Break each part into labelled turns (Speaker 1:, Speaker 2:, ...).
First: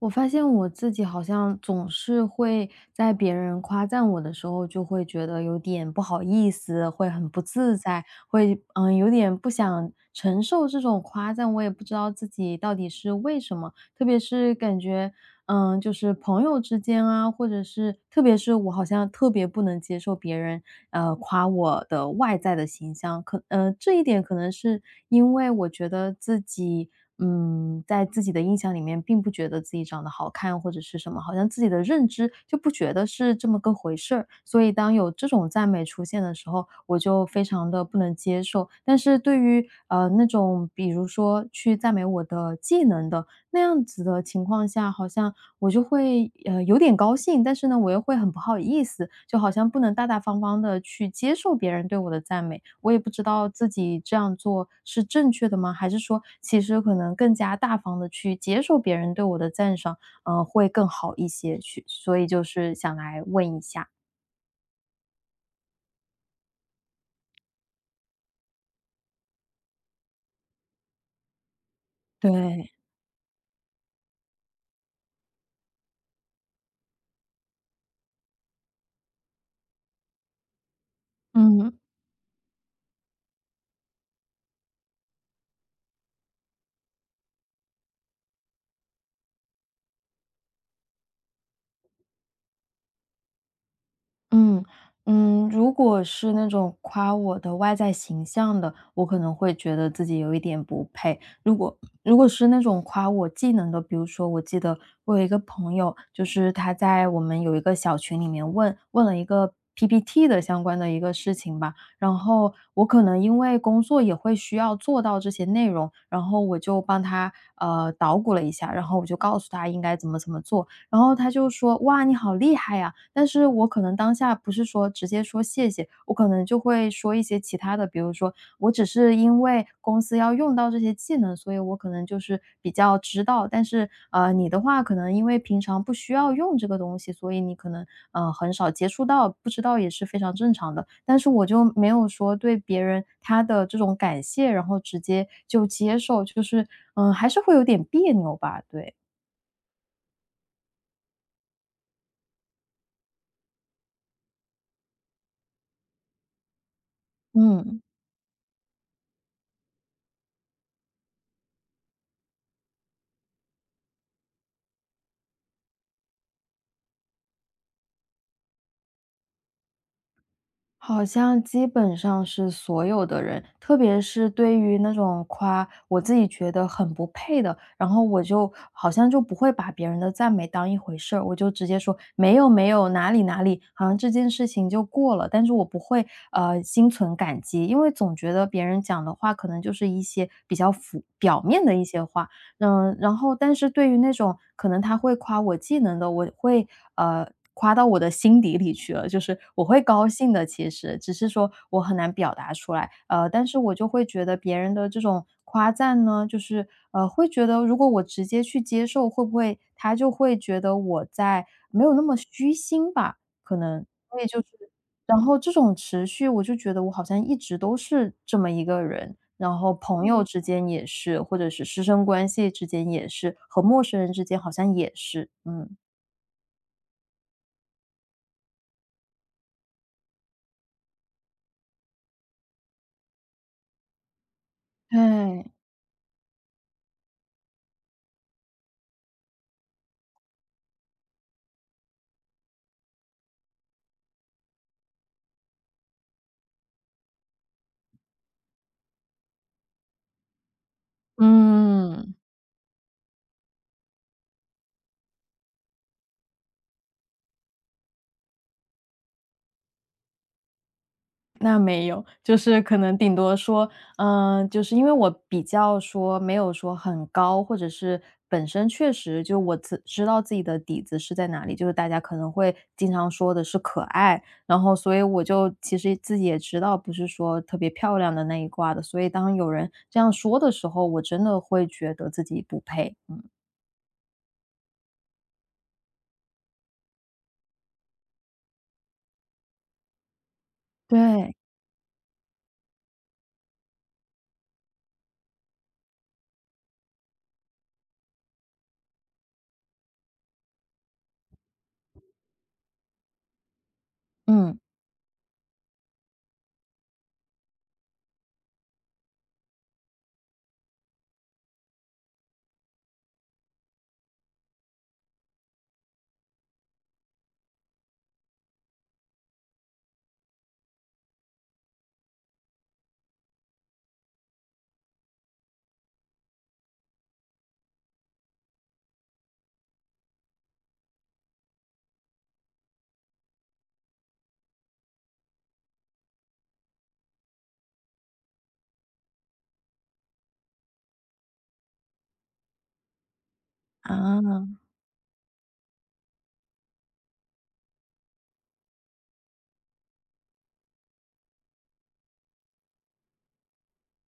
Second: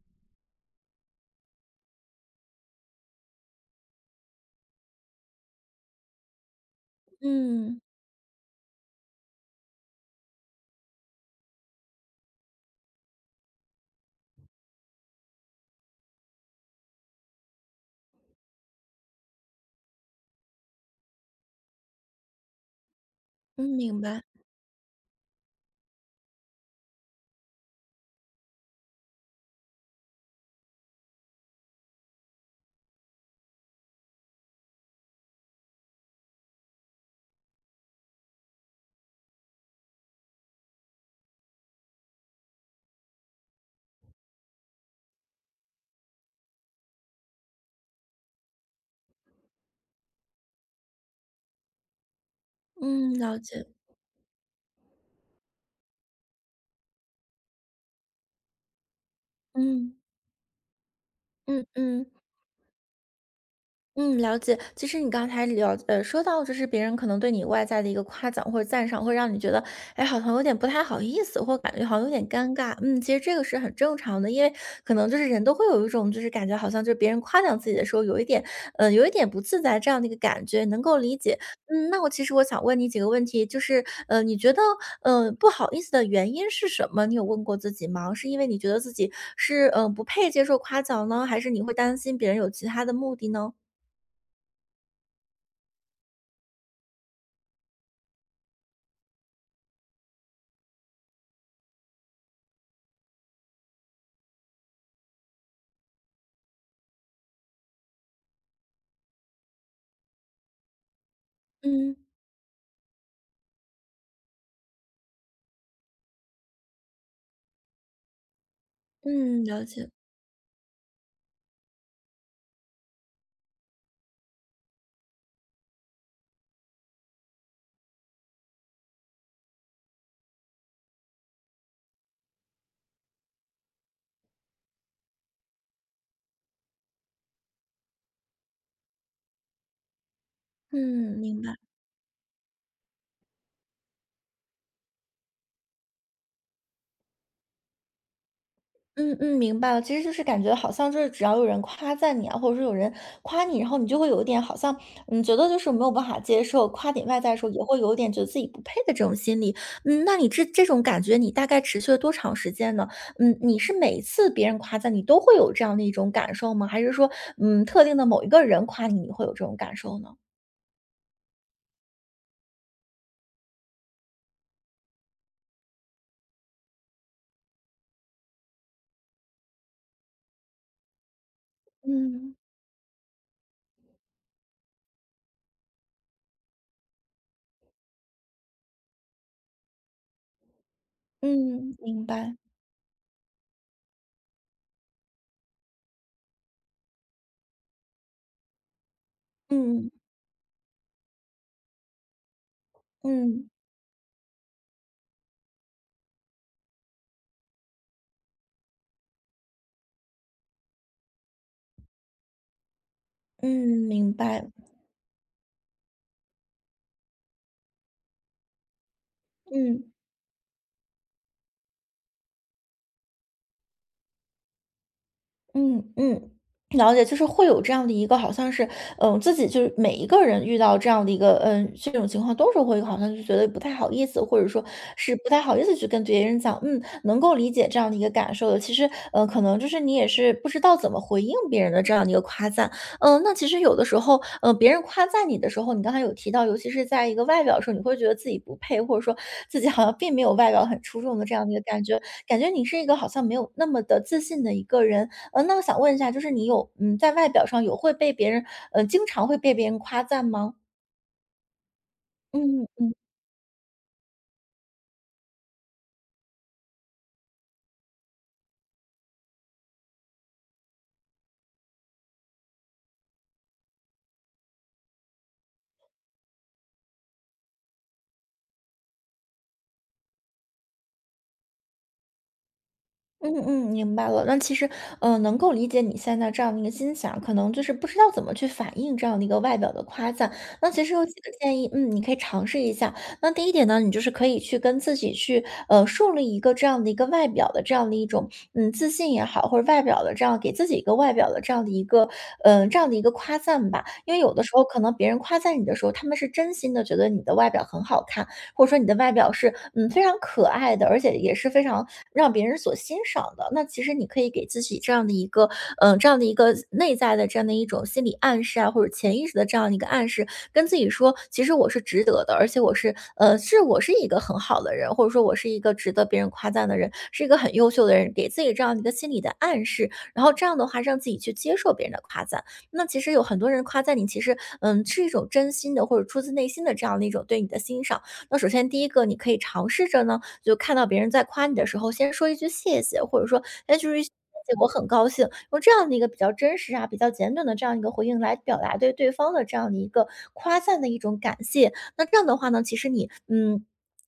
Speaker 1: 我发现我自己好像总是会在别人夸赞我的时候，就会觉得有点不好意思，会很不自
Speaker 2: 嗯，
Speaker 1: 在，会有点不想承受这种夸赞。我也不知道自己到底是为什么，特别是感觉就是朋友之间啊，或者是特别是我好像特别不能接受别人夸我的外在的形象。
Speaker 2: 嗯，
Speaker 1: 这
Speaker 2: 明
Speaker 1: 一
Speaker 2: 白，
Speaker 1: 点可能是因为我觉得自己，在自己的印象里面，并不觉得自己长得好看或者是什么，好像自己的认知就不觉得是这么个回事儿。所以当有这种赞美出现的时候，我就非常的不能接受。但是对于那种比如说去赞美我的技能的那样子的情况下，好像我就会，有点高兴，但是呢，我又会很不好意思，就好像不能大大方方的去接受别人对我的赞美。我也不
Speaker 2: 嗯，
Speaker 1: 知
Speaker 2: 了
Speaker 1: 道
Speaker 2: 解，
Speaker 1: 自己这样做是正确的吗？还是说其实可能更加大方的去接受别人对我的赞
Speaker 2: 嗯，
Speaker 1: 赏，会更好一些，
Speaker 2: 嗯
Speaker 1: 去
Speaker 2: 嗯。
Speaker 1: 所以就是想来问一下。
Speaker 2: 嗯，了解。其实你刚才聊，说到就是别人可能对你外在的一个夸奖或者赞赏，会让你觉得，哎，好像有点不太好意思，或感觉好像有点尴
Speaker 1: 对。
Speaker 2: 尬。嗯，其实这个是很正常的，因为可能就是人都会有一种就是感觉好像就是别人夸奖自己的时候，有一点，有一点不自在这样的一个感觉，能够理解。
Speaker 1: 嗯。
Speaker 2: 嗯，那我其实我想问你几个问题，就是，你觉得，不好意思的原因是什么？你有问过自己吗？是因为你觉得自己是，不配接受夸奖呢，还是你会担心别人有其他的目的呢？
Speaker 1: 嗯嗯，如果是那种夸我的外在形象的，我可能会觉得自己有一点不配。如果是那种夸我技能的，比如说，我记得我有一个朋友，就是他在我们有一个小群里面问了一个 PPT 的相关的一个事情吧，
Speaker 2: 嗯，
Speaker 1: 然后我可能因为工作也会需要做到这些内容，然后我就帮他捣鼓了一下，然后我就告
Speaker 2: 嗯，
Speaker 1: 诉
Speaker 2: 了
Speaker 1: 他应
Speaker 2: 解，
Speaker 1: 该怎么怎么做。然后他就说：“哇，你好厉害呀！”但是我可能当下不是说直接说谢谢，我可能就会说一些其他的，比如说我只是因为公司要用到这些技能，所以我可能就是比较知道，但是你的话可能因为平常不需要用这个东西，所以你可能很少接触到，不知道也是非常正常的。
Speaker 2: 嗯，
Speaker 1: 但是
Speaker 2: 明
Speaker 1: 我
Speaker 2: 白，
Speaker 1: 就没有说对别人他的这种感谢，然后直接就接受，就是还是会有点别扭吧，对，
Speaker 2: 嗯，明白了。其实就是感觉好像就是只要有人夸赞你啊，或者说有人夸你，然后你就会有一点好像，嗯，觉得就是没有办法接受，夸点外在的时候也会
Speaker 1: 嗯。
Speaker 2: 有一点觉得自己不配的这种心理。嗯，那你这种感觉你大概持续了多长时间呢？嗯，你是每一次别人夸赞你都会有这样的一种感受吗？还是说，嗯，特定的某一个人夸你，你会有这种感受呢？
Speaker 1: 好像基本上是所有的人，特别是对于那种夸我自己觉得很不配的，然后我就好像就不会把别人的赞美当一回事儿，我就直接说
Speaker 2: 嗯
Speaker 1: 没有没有哪里哪里，好像这件事情就过了。但是我不会心存感激，因为总觉得别人讲的话可能就是一些比较浮表面
Speaker 2: 嗯，
Speaker 1: 的一些
Speaker 2: 明
Speaker 1: 话，
Speaker 2: 白，
Speaker 1: 嗯，然后但是对于那种可能他会夸我技能的，我会，夸到我的心底里去了，就是我会
Speaker 2: 嗯
Speaker 1: 高兴的，其实，只是说我很难表达出来。但
Speaker 2: 嗯
Speaker 1: 是我就会觉得别人的这种夸赞呢，就是，会觉得如果我直接去接受，会不会他就会觉得我在没有那么虚心吧，可能。
Speaker 2: 嗯，明
Speaker 1: 所以就是
Speaker 2: 白，
Speaker 1: 然后这种持续，我就觉得我好像一直都是这么一个人。然后
Speaker 2: 嗯。
Speaker 1: 朋友之间也是，或者是师生关系之间也是，和陌生人之间好像也是，嗯。
Speaker 2: 嗯嗯，了解，就是会有这样的一个，好像是，嗯，自己就是每一个人遇到这样的一个，嗯，这种情况都是会好像就觉得不太好意思，或者说是不太
Speaker 1: 对，
Speaker 2: 好意思去跟别人讲，嗯，能够理解这样的一个感受的。其实，可能就是你也是不知道怎么回应别人的这样的一个夸赞，嗯，那其实有的时候，嗯，别人夸赞你的时候，你刚才有提到，尤其是在一个外表的时候，你会觉得自己不配，或者说自己好像并没有外表很出众的这样的一个感觉，
Speaker 1: 嗯。
Speaker 2: 感觉你是一个好像没有那么的自信的一个人。那我想问一下，就是你有嗯，在外表上有会被别人经常会被别人夸赞吗？
Speaker 1: 那没有，就是
Speaker 2: 嗯
Speaker 1: 可
Speaker 2: 嗯。
Speaker 1: 能顶多说，就是因为我比较说没有说很高，或者是本身确实就我自知道自己的底子是在哪里，就是大家可能会经常说的是可爱，然后所以我就其实自己也知道不是说特别漂亮的那一挂的，所以当有人这样说的时候，我真的会觉得自己不配，嗯
Speaker 2: 嗯嗯，明白了。那其实，能够理解你现在这样的一个心想，可能就是不知道怎么去反应这样的一个外表的夸赞。那其实有几个
Speaker 1: 对，
Speaker 2: 建议，嗯，你可以尝试一下。那第一点呢，你就是可以去跟自己去，树立一个这样的一个外表的这样的一种，嗯，自信也好，或者外表的这样给自己一个外表的这样的一个，这样的一个夸赞吧。因为有的时
Speaker 1: 嗯
Speaker 2: 候可能别人夸赞你的时候，他们是真心的觉得你的外表很好看。或者说你的外表是嗯非常可爱的，而且也是非常让别人所欣赏的，那其实你可以给自己这样的一个这样的一个内在的这样的一种心理暗示啊，或者潜意识的这样的一个暗示，跟自己说，其实我是值得的，而且我是一个很好的人，或者说我是一个值得别人夸赞的人，是一个很优秀的人，给自己这样的一个心理的暗示，然后这样的话让自己去接受别人的夸赞。那其实有很多人夸赞你，其实嗯是一种真心的或者出自内心的这样的一种对你的欣赏。那首先第一个，你可以尝试着呢，就看到别人在夸你的时候，先说一句谢谢，或者说，哎，就是谢谢，
Speaker 1: 啊，
Speaker 2: 我很高兴，用这样的一个比较真实啊、比较简短的这样一个回应来表达对对方的这样的一个夸赞的一种感谢。那这样的话呢，其实你，嗯。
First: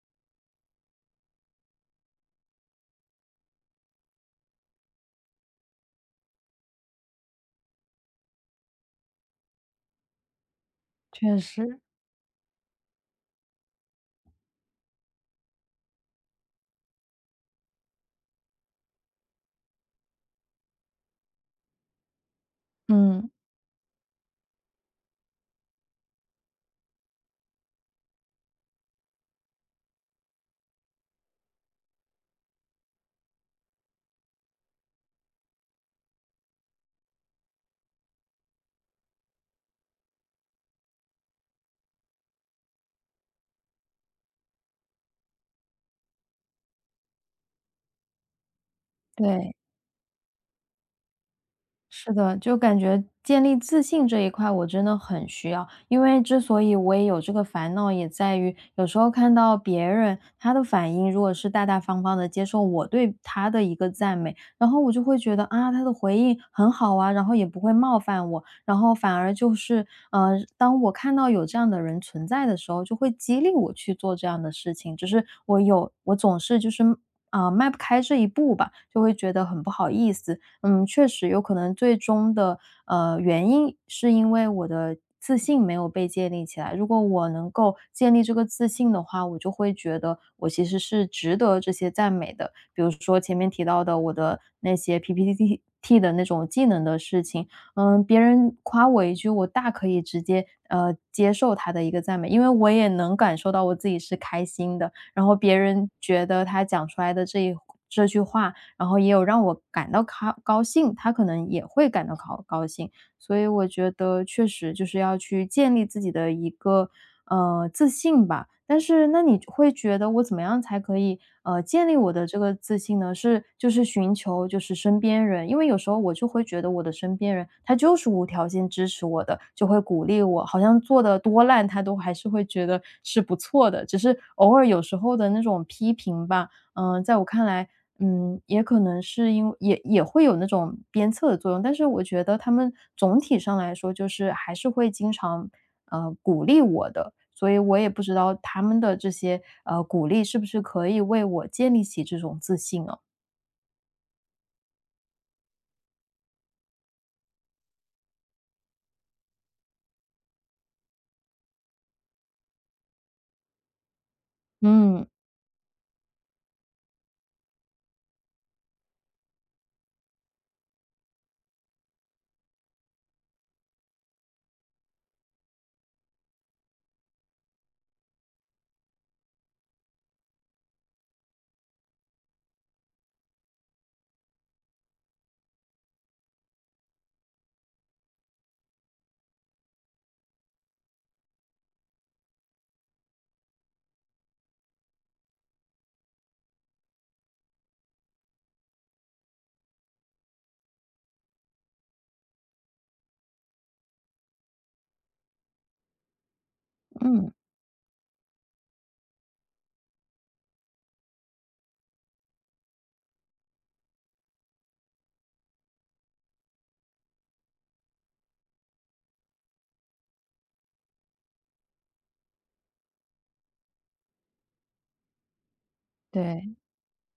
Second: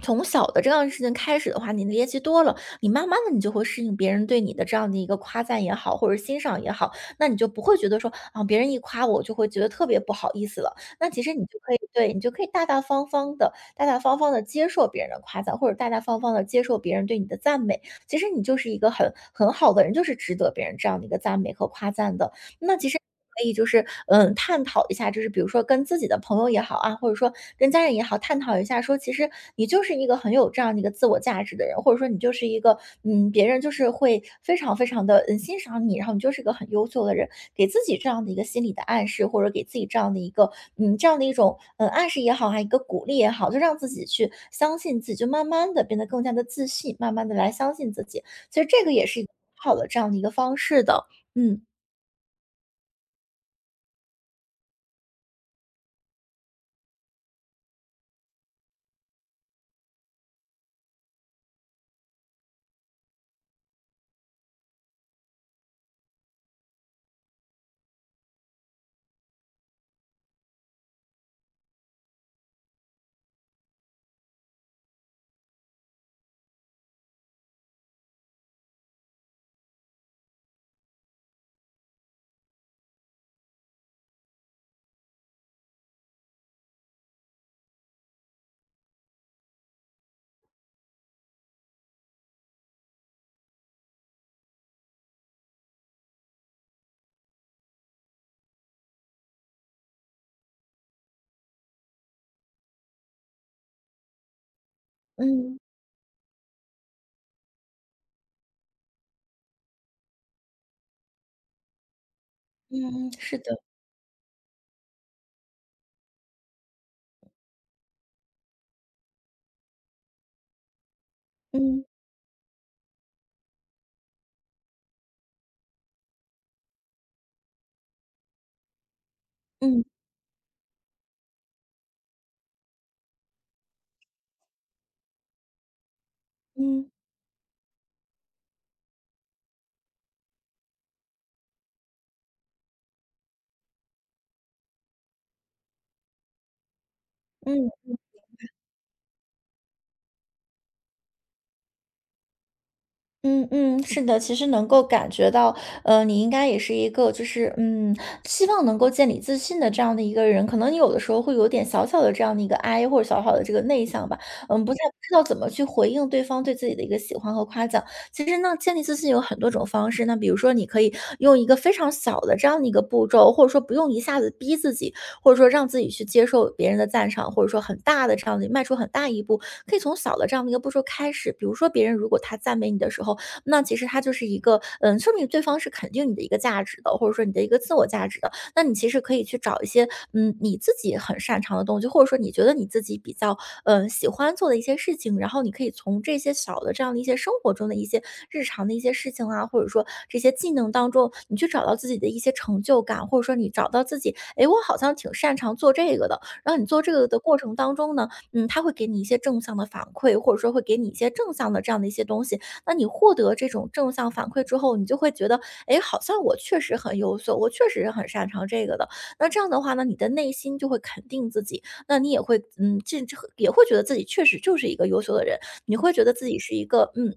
Speaker 2: 从小的这样的事情开始的话，你练习多了，你慢慢的你就会适应别人对你的这样的一个夸赞也好，或者欣赏也好，那你就不会觉得说啊，别人一夸我就会觉得特别不好意思了。那其实
Speaker 1: 确
Speaker 2: 你就可以
Speaker 1: 实，
Speaker 2: 对你就可以大大方方的接受别人的夸赞，或者大大方方的接受别人对你的赞美，其实你就是一个很好的人，就是值得别人这样的一个赞美和夸赞的。那其实
Speaker 1: 嗯，
Speaker 2: 可以就是，嗯，探讨一下，就是比如说跟自己的朋友也好啊，或者说跟家人也好，探讨一下说，其实你就是一个很有这样的一个自我价值的人，或者说你就是一个，嗯，别人就是会非常非常的嗯欣赏你，然后你就是一个很优秀的人，给自己这样的一个心理的暗示，或者给自己这样的一个，嗯，这样的一种，嗯，暗示也好，还有一个鼓励也好，就让自己去相信自己，就慢慢的变得更加的自信，慢慢的来相信自己。其实这个也是一个
Speaker 1: 对。
Speaker 2: 很好的这样的一个方式的，嗯
Speaker 1: 是的，就感觉建立自信这一块我真的很需要，因为之所以我也有这个烦恼，也在于有时候看到别人他的反应，如果是大大方方的接受我对他的一个赞美，然后我就会觉得啊，他的回应很好啊，然后也不会冒犯我，然后反而就是当我看到有这样的人存在的时候，就会激励我去做这样的事情，只是我有我总是就是。迈不开这一步吧，就会觉得很不好意思。嗯，确实有可能最终的，原因是因为我的自信没有被建立起来。如果我能够建立这个自信的话，我就会觉得我其实是值得这些赞美的。比如说前面提到的我的那些 PPT 的那种技能的事情，嗯，别人夸我一句，我大可以直接，接受他的一个赞美，因为我也能感受到我自己是开心的，然后别
Speaker 2: 嗯。
Speaker 1: 人觉得他讲出来的这一这句话然后也有让我感到高兴，他可能也会感到高兴。
Speaker 2: 嗯
Speaker 1: 所
Speaker 2: 是
Speaker 1: 以
Speaker 2: 的，
Speaker 1: 我觉得确实就是要去建立自己的一个自信吧。但是那你会觉得我怎么样才可以
Speaker 2: 嗯
Speaker 1: 建立我的这个自信呢？是就是寻求就是身边人，因为有时候我就会觉得我的身边人他就是无条件支持我的，就会
Speaker 2: 嗯
Speaker 1: 鼓励我，好像做的多烂他都还是会觉得是不错的，只是偶尔有时候的那种批评吧，
Speaker 2: 嗯
Speaker 1: 嗯，在我看来，嗯，也可能是因为也会有那种鞭策的作用，但是我觉得他们总体上来说，就是还是会经常，鼓励我的。所以我也
Speaker 2: 嗯。
Speaker 1: 不知道他们的这些，鼓励是不是可以为我建立起这种自信啊。
Speaker 2: 嗯嗯，是的，其实能够感觉到，你应该也是一个，就是，嗯，希望能够建立自信的这样的一个人。可能你有的时候会有点小小的这样的一个 I，或者小小的这个内向吧，嗯，不太
Speaker 1: 嗯，
Speaker 2: 知道怎么去回应对方对自己的一个喜欢和夸奖。其实呢，建立自信有很多种方式。那比如说，你可以用一个非常小的这样的一个步骤，或者说不用一下子逼自己，或者说让自己去接受别人的赞赏，或者说很大的这样的迈出很大一步，可以从小的这样的一个步骤开始。比如说，别人如果他赞美你的时候，那其实它就是一个，嗯，说明对方是肯定你的一个价值的，或者说你的一个自我价值的。那你其实可以去找一些，嗯，你自己很擅长的东西，或者说你觉得你自己比较，嗯，喜欢做的一些事情，然后你可以从这些小的这样的一些生活中的一些日常的一些事情啊，或者说这些技能当中，你去找到自己的一些成就感，或者说你找到自己，哎，我好像挺擅长做这个的。然后你做这个的
Speaker 1: 嗯，
Speaker 2: 过程当中呢，嗯，他会给你一些正向的反馈，或者说会给你一些正向的这样的一些东西，那你获得这种正向反馈之后，你就会觉得，哎，好像我确实很优秀，我确实是很擅长这个的。那这样的话呢，你的内心就会肯定自己，那你也会，嗯，这也会觉得自己确实就是一个优秀的人，你会觉得自己是
Speaker 1: 对，
Speaker 2: 一个，嗯。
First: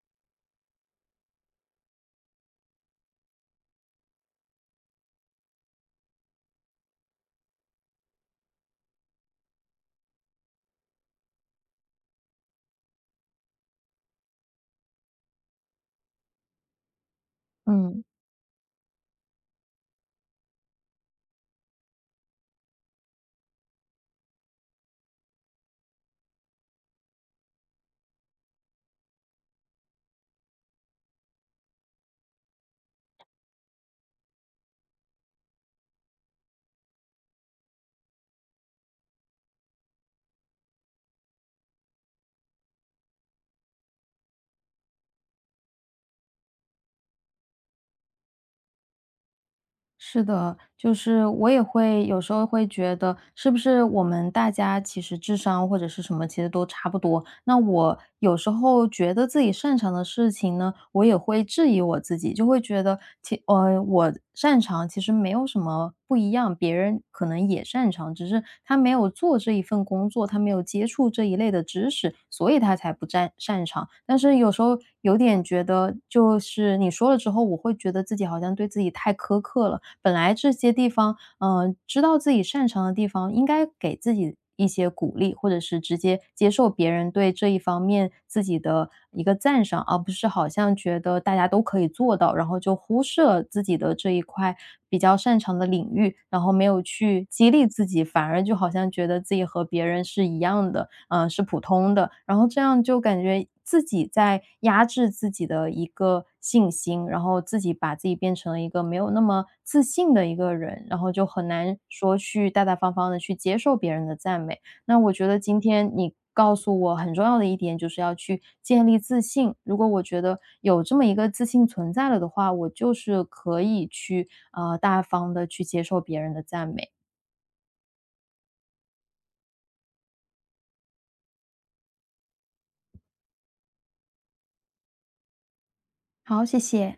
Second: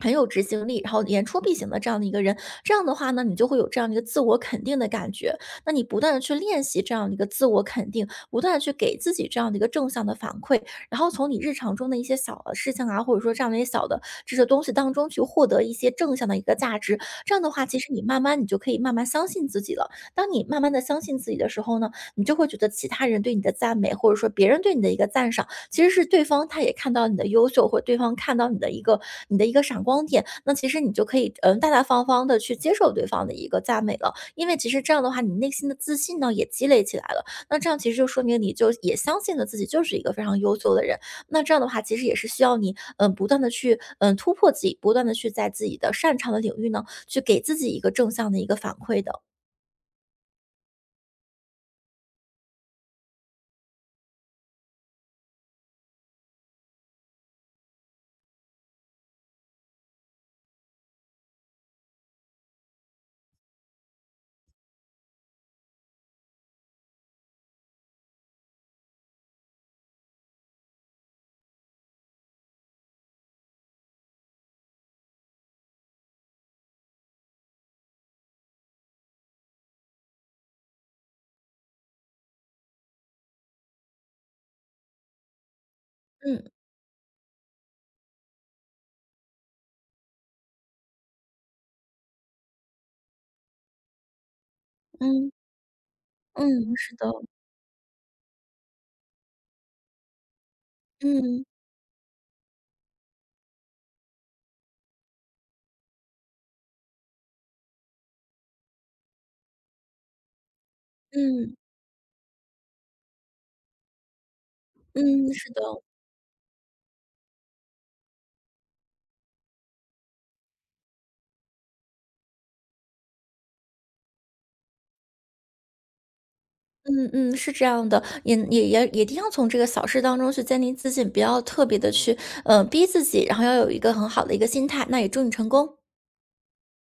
Speaker 2: 很有执行力，然后言出必行的这样的一个人，这样的话呢，你就会有这样的一个自我肯定的感觉。那你不断的去练习这样的一个自我肯定，不断的去给自己这样的一个正向的反馈，然后从你日常中的一些小的事情啊，或者说这样的一些小的这些东西当中去获得一些正向的一个价值。这样的话，其实你
Speaker 1: 嗯。
Speaker 2: 慢慢你就可以慢慢相信自己了。当你慢慢的相信自己的时候呢，你就会觉得其他人对你的赞美，或者说别人对你的一个赞赏，其实是对方他也看到你的优秀，或者对方看到你的一个闪光点。那其实你就可以嗯大大方方的去接受对方的一个赞美了，因为其实这样的话，你内心的自信呢也积累起来了。那这样其实就说明你就也相信了自己就是一个非常优秀的人，那这样的话其实也是需要你，嗯，不断的去，嗯，突破自己，不断的去在自己的擅长的领域呢，去给自己一个正向的一个反馈的。
Speaker 1: 是的，就是我也会有时候会觉得，是不是我们大家其实智商或者是什么，其实都差不多。那我有时候觉得自己擅长的事情呢，我也会质疑我自己，就会觉得我擅长其实没有什么什么不一样，别人可能也擅长，只是他没有做这一份工作，他没有接触这一类的知识，所以他才不擅长。但是有时候有点觉得，就是你说了之后，我会觉得自己好像对自己太苛刻了。本来这些地方嗯，知道自己擅长的地方，应该给自己一些鼓励，或者是直接
Speaker 2: 嗯，
Speaker 1: 接受别人对这一方面自己的一个赞赏，而不是好像觉得大家都可以做到，然后就忽视了自己的这一块比较
Speaker 2: 嗯，
Speaker 1: 擅长的领域，然
Speaker 2: 嗯，
Speaker 1: 后没有
Speaker 2: 是的，
Speaker 1: 去激励自己，反而就好像觉得自己和别人是一样的，嗯，是
Speaker 2: 嗯，
Speaker 1: 普通的，然后这样就感觉自己在压制自己的一个信心，然后自己把自己变成了一个没有那么自信的一个人，然后就很
Speaker 2: 嗯，
Speaker 1: 难说去大大方方的去接受别人的赞美。那我觉
Speaker 2: 嗯，
Speaker 1: 得
Speaker 2: 是的，
Speaker 1: 今天你告诉我很重要的一点，就是要去建立自信。如果我觉得有这么一个自信存在了的话，我就是可以去，大方的去接受别人的赞美。
Speaker 2: 嗯，嗯，是这样的，也一定要从这个小事当中去建立自信，不要特别的去，嗯，逼自己，然后要有一个很好的一个心态，那也祝你成功。
Speaker 1: 好，谢谢。